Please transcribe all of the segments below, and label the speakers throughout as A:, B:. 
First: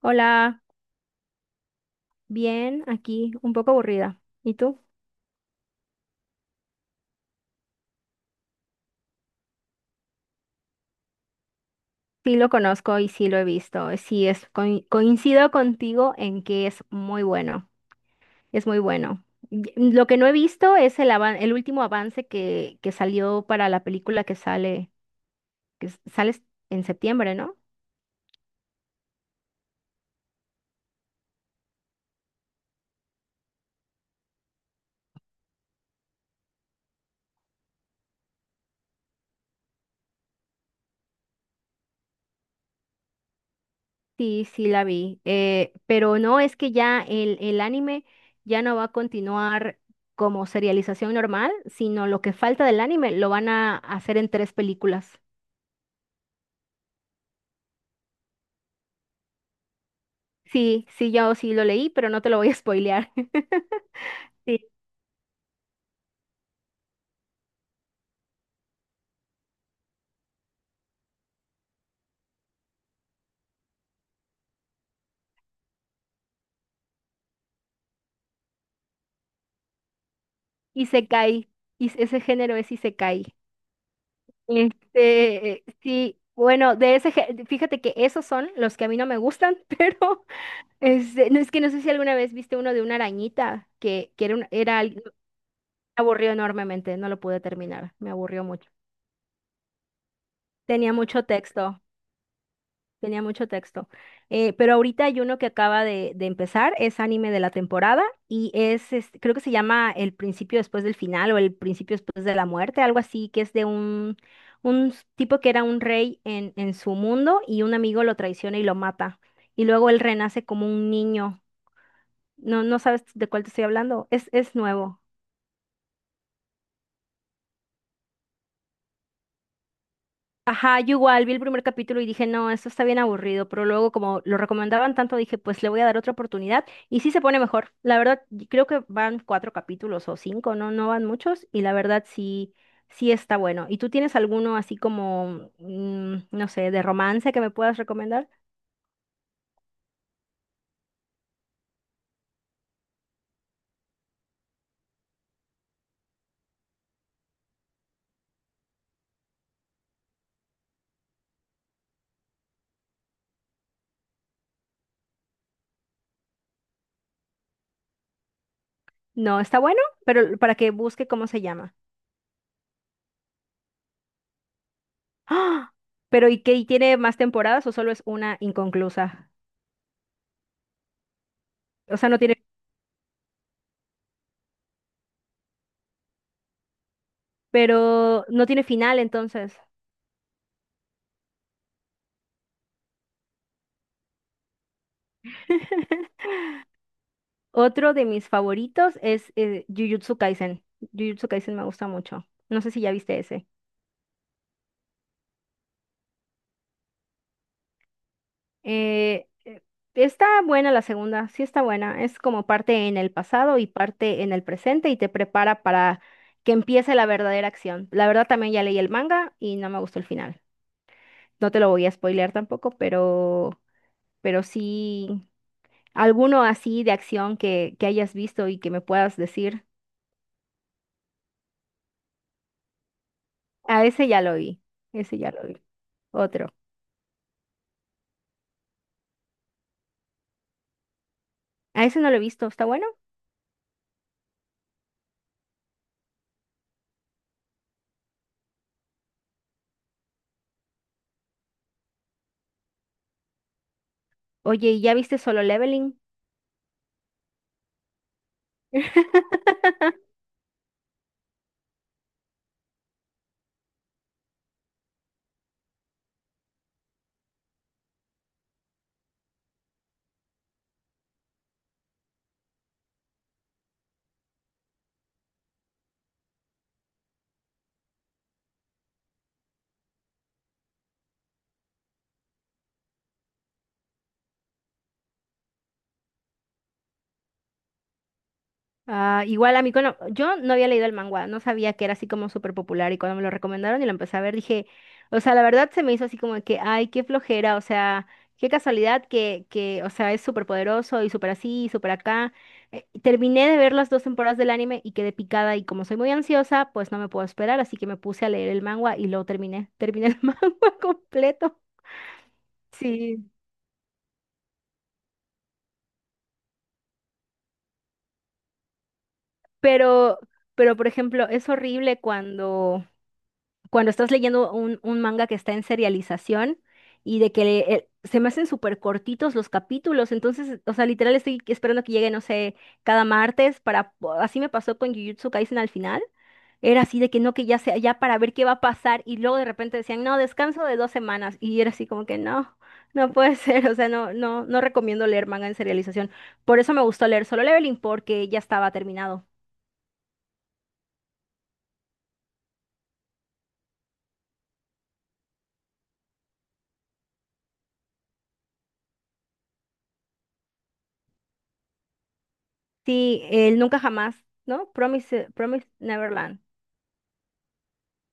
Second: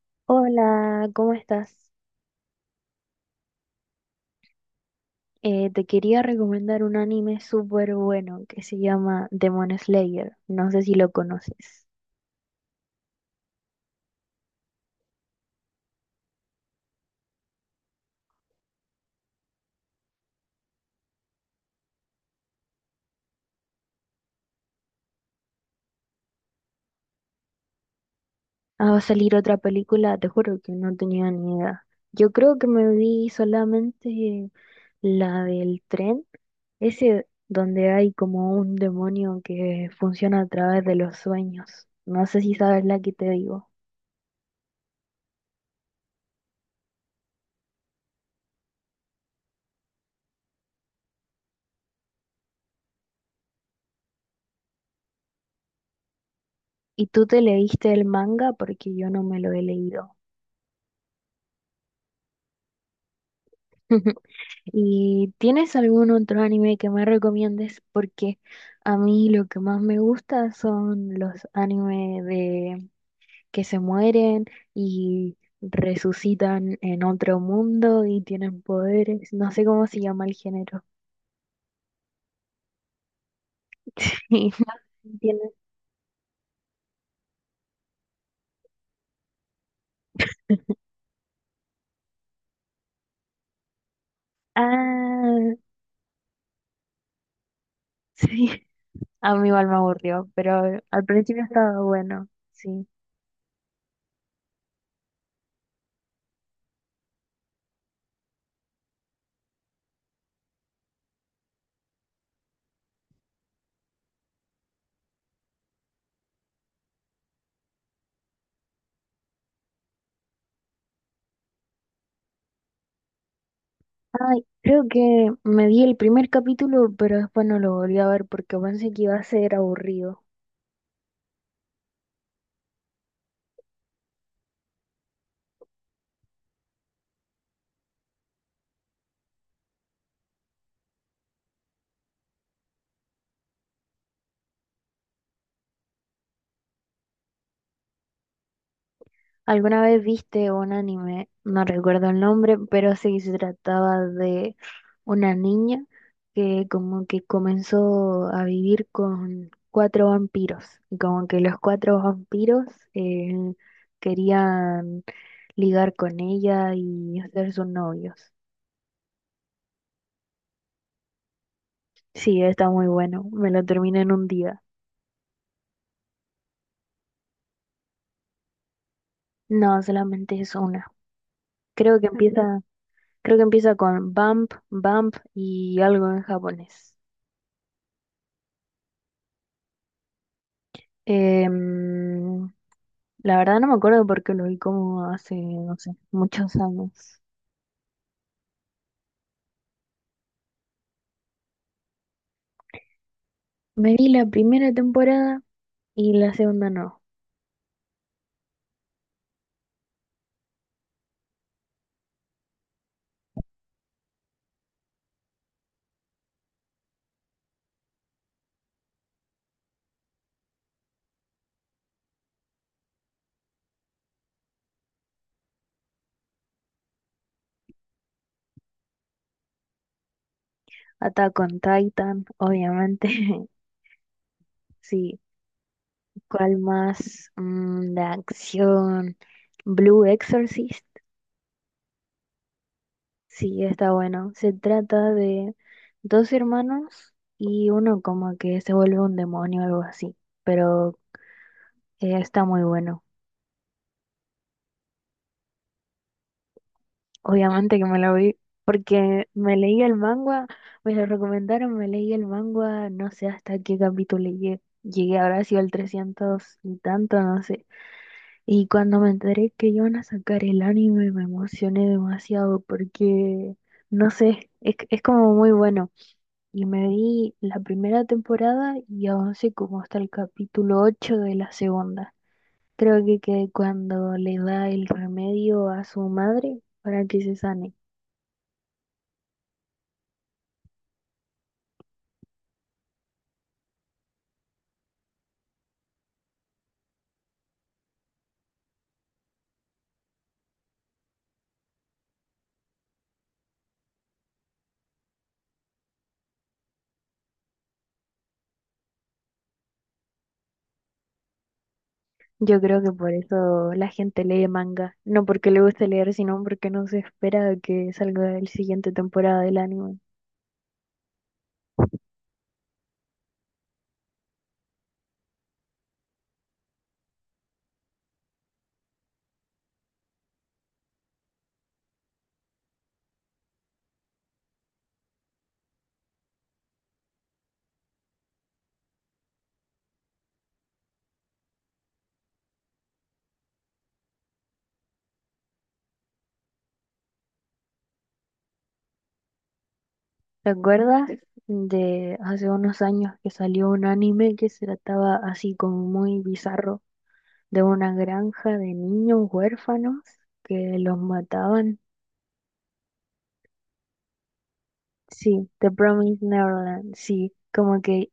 A: Hola,
B: Hola, ¿cómo estás?
A: bien, aquí un poco aburrida. ¿Y tú?
B: Te quería recomendar un anime súper bueno que se llama Demon Slayer. No sé si lo conoces.
A: Sí lo conozco y sí lo he visto. Sí, coincido contigo en que es muy bueno. Es muy bueno. Lo que no he visto es el último avance que salió para la película que sale, que s- sale s- en septiembre, ¿no?
B: Ah, va a salir otra película, te juro que no tenía ni idea. Yo creo que me vi solamente la del tren, ese donde hay como un demonio que funciona a través de los sueños. No sé si sabes la que te digo.
A: Sí, sí la vi. Pero no, es que ya el anime ya no va a continuar como serialización normal, sino lo que falta del anime lo van a hacer en 3 películas.
B: ¿Y tú te leíste el manga? Porque yo no me lo he leído.
A: Sí, sí, yo sí lo leí, pero no te lo voy a spoilear. Sí,
B: ¿Y tienes algún otro anime que me recomiendes? Porque a mí lo que más me gusta son los animes de que se mueren y resucitan en otro mundo y tienen poderes. No sé cómo se llama el género.
A: Isekai. Y ese género es Isekai.
B: Sí, no sé si tienes-
A: Sí, bueno, fíjate que esos son los que a mí no me gustan, pero no es que no sé si alguna vez viste uno de una arañita que era, un- era, al- me
B: Ah,
A: aburrió enormemente, no lo pude terminar, me aburrió
B: sí.
A: mucho.
B: A mí igual me aburrió, pero
A: Tenía
B: al
A: mucho
B: principio
A: texto.
B: estaba bueno. Sí.
A: Tenía mucho texto. Pero ahorita hay uno que acaba de empezar, es anime de la temporada y es, este, creo que se llama El principio después del final o El principio después de la muerte, algo así, que es de un tipo que era un rey en su mundo y un amigo lo traiciona y lo mata. Y luego él renace como un niño. No, no sabes de cuál te estoy hablando.
B: Ay,
A: Es
B: creo
A: nuevo.
B: que me vi el primer capítulo, pero después no lo volví a ver porque pensé que iba a ser aburrido.
A: Ajá, yo igual vi el primer capítulo y dije, no, esto está bien aburrido, pero luego como lo recomendaban tanto, dije, pues le voy a dar otra oportunidad y sí se pone mejor. La verdad, y creo que van cuatro capítulos o cinco, no, no van muchos y la verdad sí, sí está bueno. ¿Y tú tienes alguno así como, no sé, de romance que me puedas recomendar?
B: ¿Alguna vez viste un anime? No recuerdo el nombre, pero sí se trataba de una niña que como que comenzó a vivir con cuatro vampiros. Y como que los cuatro vampiros eh, querían ligar con ella y ser sus novios.
A: No, está bueno, pero para que busque cómo se llama.
B: Sí, está muy bueno. Me lo terminé en un día.
A: ¡Ah! Pero ¿y qué? ¿Y tiene más temporadas o solo es una inconclusa?
B: No, solamente es una.
A: O
B: Creo que
A: sea, no tiene,
B: empieza, creo que empieza con bump, bump y algo en japonés.
A: pero no tiene final entonces.
B: Em, la verdad no me acuerdo porque lo vi como hace, no sé, muchos años.
A: Otro de mis favoritos es Jujutsu Kaisen. Jujutsu Kaisen me gusta mucho. No sé si ya viste ese.
B: Me vi la primera temporada y la segunda no.
A: Eh, eh, Está buena la segunda, sí está buena. Es como parte en el pasado y parte en el presente y te prepara para que empiece la verdadera acción. La verdad también ya leí el manga y no me gustó el final. No te lo voy a spoilear tampoco, pero sí, alguno así de acción que hayas visto y que me puedas decir.
B: Attack on Titan, obviamente.
A: A ese ya lo vi,
B: Sí,
A: ese ya lo vi. Otro.
B: ¿cuál más? Mm, de acción. Blue Exorcist.
A: A ese no lo he visto, ¿está bueno?
B: Sí, está bueno. Se trata de dos hermanos y uno como que se vuelve un demonio o algo así. Pero está muy bueno.
A: Oye, ¿y ya viste Solo Leveling?
B: Obviamente que me la vi, porque me leí el manga, me lo recomendaron, me leí el manga, no sé hasta qué capítulo llegué. Llegué, habrá sido al 300 y tanto, no sé. Y cuando me enteré que iban a sacar el anime, me emocioné demasiado porque, no sé, es como muy bueno. Y me vi la primera temporada y avancé como hasta el capítulo 8 de la segunda. Creo que cuando le da el remedio a su madre para que se sane.
A: Ah, igual a mí, cuando, yo no había leído el manga, no sabía que era así como súper popular y cuando me lo recomendaron y lo empecé a ver, dije, o sea, la verdad se me hizo así como de que, ay, qué flojera, o sea, qué casualidad que o sea, es súper poderoso y súper así y súper acá. Terminé de ver las 2 temporadas del anime y quedé picada y como soy muy ansiosa, pues no me puedo esperar, así que me puse a leer el manga y lo terminé, terminé el manga completo.
B: Yo creo que por
A: Sí,
B: eso la gente lee manga, no porque le guste leer, sino porque no se espera que salga el siguiente temporada del anime.
A: Pero, pero por ejemplo, es horrible cuando, cuando estás leyendo un manga que está en serialización y de que se me hacen súper cortitos los capítulos. Entonces, o sea, literal estoy esperando que llegue, no sé, cada martes así me pasó con Jujutsu Kaisen al final. Era así de que no, que ya sea, ya para ver qué va a pasar. Y luego de repente decían, no, descanso de 2 semanas. Y era así como que no, no puede ser. O sea, no, no, no recomiendo leer manga en serialización. Por eso me gustó leer Solo Leveling, porque ya estaba terminado.
B: ¿Te acuerdas de hace unos años que salió un anime que se trataba así como muy bizarro, de una granja de niños huérfanos que los mataban?
A: Sí, el Nunca Jamás, ¿no? Promise,
B: Sí,
A: Promise
B: The Promised
A: Neverland.
B: Neverland, sí, como que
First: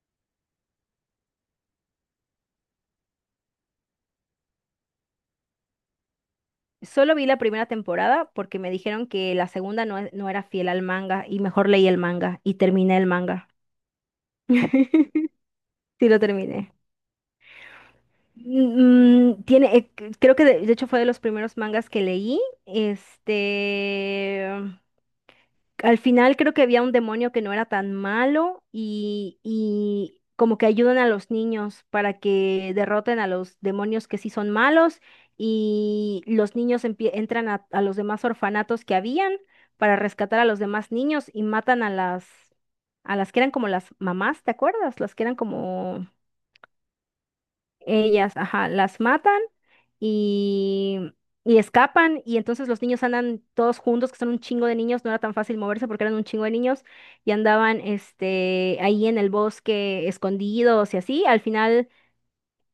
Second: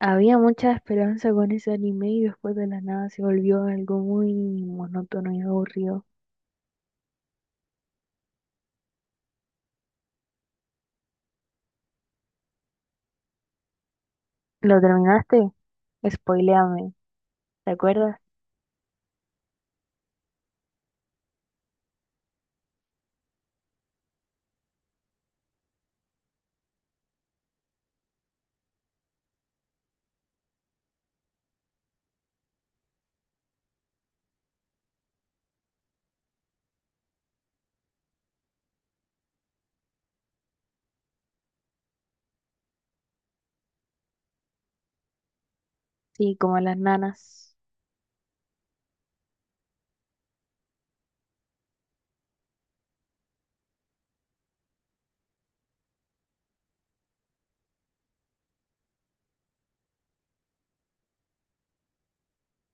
B: había mucha esperanza con ese anime y después de la nada se volvió algo muy monótono y aburrido.
A: Solo vi la primera temporada porque me dijeron que la segunda no, no era fiel al manga y mejor leí el manga y terminé el manga.
B: ¿Lo terminaste?
A: Sí, lo terminé.
B: Spoiléame, ¿te acuerdas?
A: Tiene, creo que de hecho fue de los primeros mangas que leí. Este, al final creo que había un demonio que no era tan malo y como que ayudan a los niños para que derroten a los demonios que sí son malos y los niños entran a los demás orfanatos que habían para rescatar a los demás niños y matan a las que eran como las mamás, ¿te acuerdas? Las que eran como
B: Sí, como las nanas.
A: ellas, ajá, las matan y, y escapan y entonces los niños andan todos juntos, que son un chingo de niños, no era tan fácil moverse porque eran un chingo de niños y andaban este, ahí en el bosque escondidos y así. Al final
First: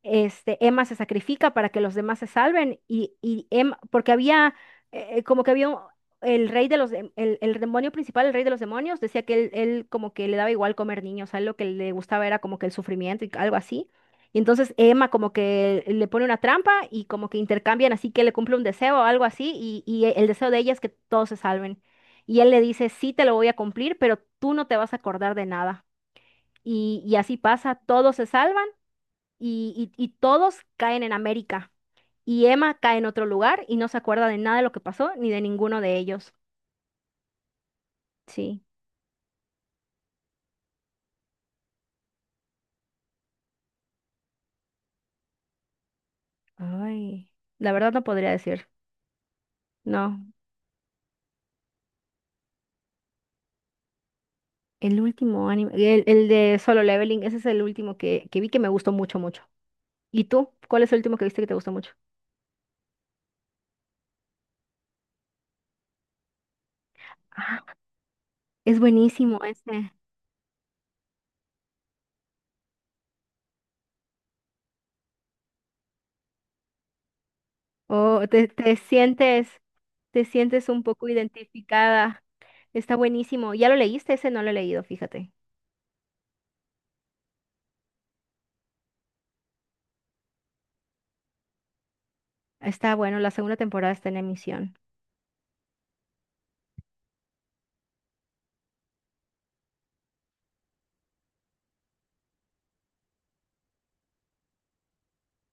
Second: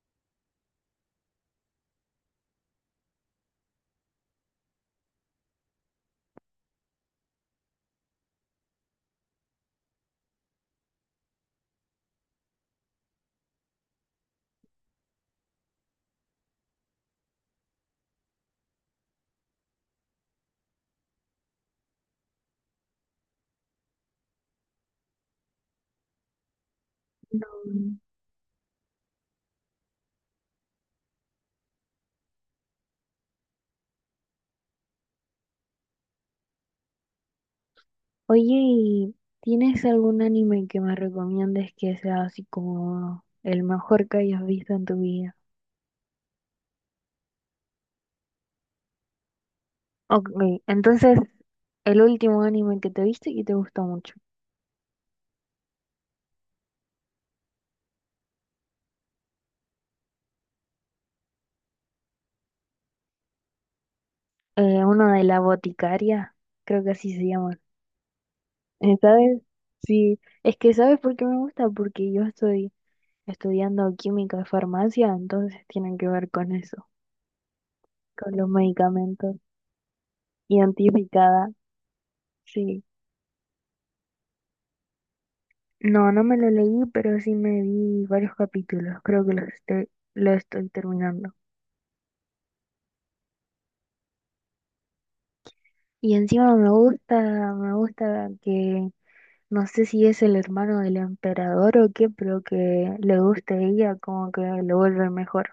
A: este, Emma se sacrifica para que los demás se salven y Emma, porque había, como que el rey de el demonio principal, el rey de los demonios, decía que él como que le daba igual comer niños, a él lo que le gustaba era como que el sufrimiento y algo así. Y entonces Emma como que le pone una trampa y como que intercambian así que le cumple un deseo o algo así y el deseo de ella es que todos se salven. Y él le dice, sí te lo voy a cumplir, pero tú no te vas a acordar de nada. Y así pasa,
B: No.
A: todos se salvan y, y todos caen en América. Y Emma cae en otro lugar y no se acuerda de nada de lo que pasó ni de ninguno de ellos.
B: Oye,
A: Sí.
B: ¿y tienes algún anime que me recomiendes que sea así como el mejor que hayas visto en tu vida?
A: Ay, la verdad no podría decir. No,
B: Ok, entonces, el último anime que te viste y te gustó mucho.
A: el último anime, el de Solo Leveling, ese es el último que vi que me gustó mucho, mucho. ¿Y tú? ¿Cuál es el último que viste que te gustó mucho?
B: Uno de la boticaria, creo que así se llama.
A: Ah, es buenísimo
B: ¿Sabes?
A: ese.
B: Sí, es que ¿sabes por qué me gusta? Porque yo estoy estudiando química y farmacia, entonces tienen que ver con eso,
A: Oh,
B: con los medicamentos.
A: te sientes un poco
B: Identificada.
A: identificada.
B: Sí,
A: Está buenísimo. ¿Ya lo leíste? Ese no lo he leído, fíjate.
B: no, no me lo leí, pero sí me vi varios capítulos, creo que lo estoy terminando.
A: Está bueno, la segunda temporada está en emisión.
B: Y encima me gusta que, no sé si es el hermano del emperador o qué, pero que le guste a ella, como que lo vuelve mejor.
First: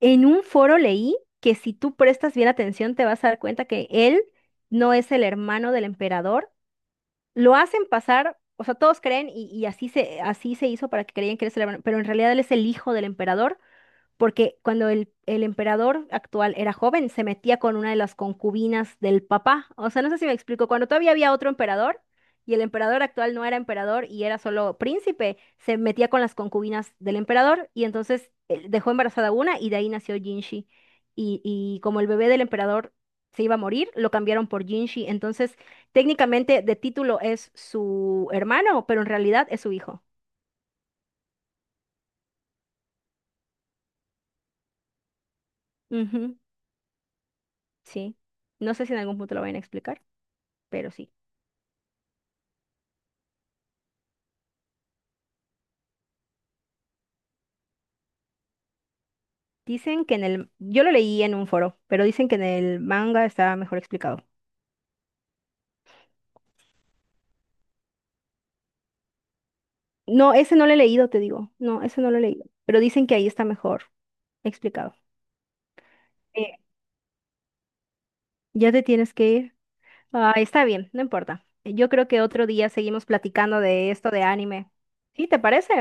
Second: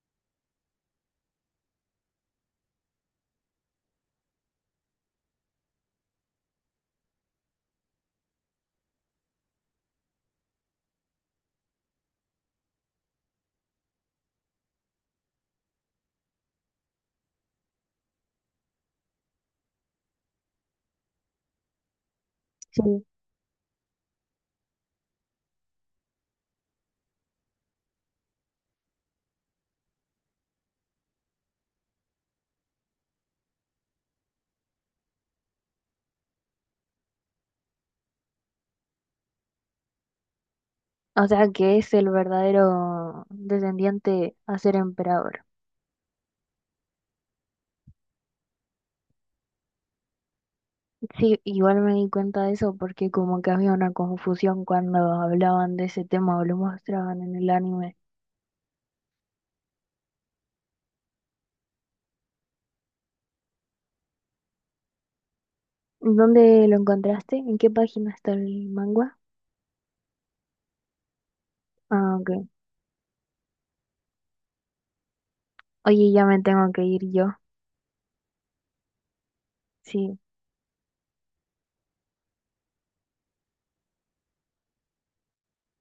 A: En un foro leí que si tú prestas bien atención te vas a dar cuenta que él no es el hermano del emperador. Lo hacen pasar, o sea, todos creen y así se hizo para que creían que él es el hermano, pero en realidad él es el hijo del emperador porque cuando el emperador actual era joven, se metía con una de las concubinas del papá. O sea, no sé si me explico, cuando todavía había otro emperador y el emperador
B: Sí.
A: actual no era emperador y era solo príncipe, se metía con las concubinas del emperador y entonces dejó embarazada una y de ahí nació Jinshi. Y como el bebé del emperador se iba a morir, lo cambiaron por Jinshi. Entonces, técnicamente de título es su hermano, pero en realidad es su hijo.
B: O sea, que es el verdadero descendiente a ser emperador.
A: Ujú, sí. No sé si en algún punto lo vayan a explicar, pero sí.
B: Sí, igual me di cuenta de eso porque como que había una confusión cuando hablaban de ese tema o lo mostraban en el anime.
A: Dicen que en el... Yo lo leí en un foro, pero dicen que en el manga está mejor explicado.
B: ¿Dónde lo encontraste? ¿En qué página está el manga?
A: No, ese no lo he leído, te digo. No, ese no
B: Ah,
A: lo he
B: ok.
A: leído. Pero dicen que ahí está mejor explicado.
B: Oye, ya me
A: Eh,
B: tengo que ir yo.
A: ya te tienes que ir.
B: Sí.
A: Ah, está bien, no importa. Yo creo que otro día seguimos platicando de esto de anime. ¿Sí, te parece?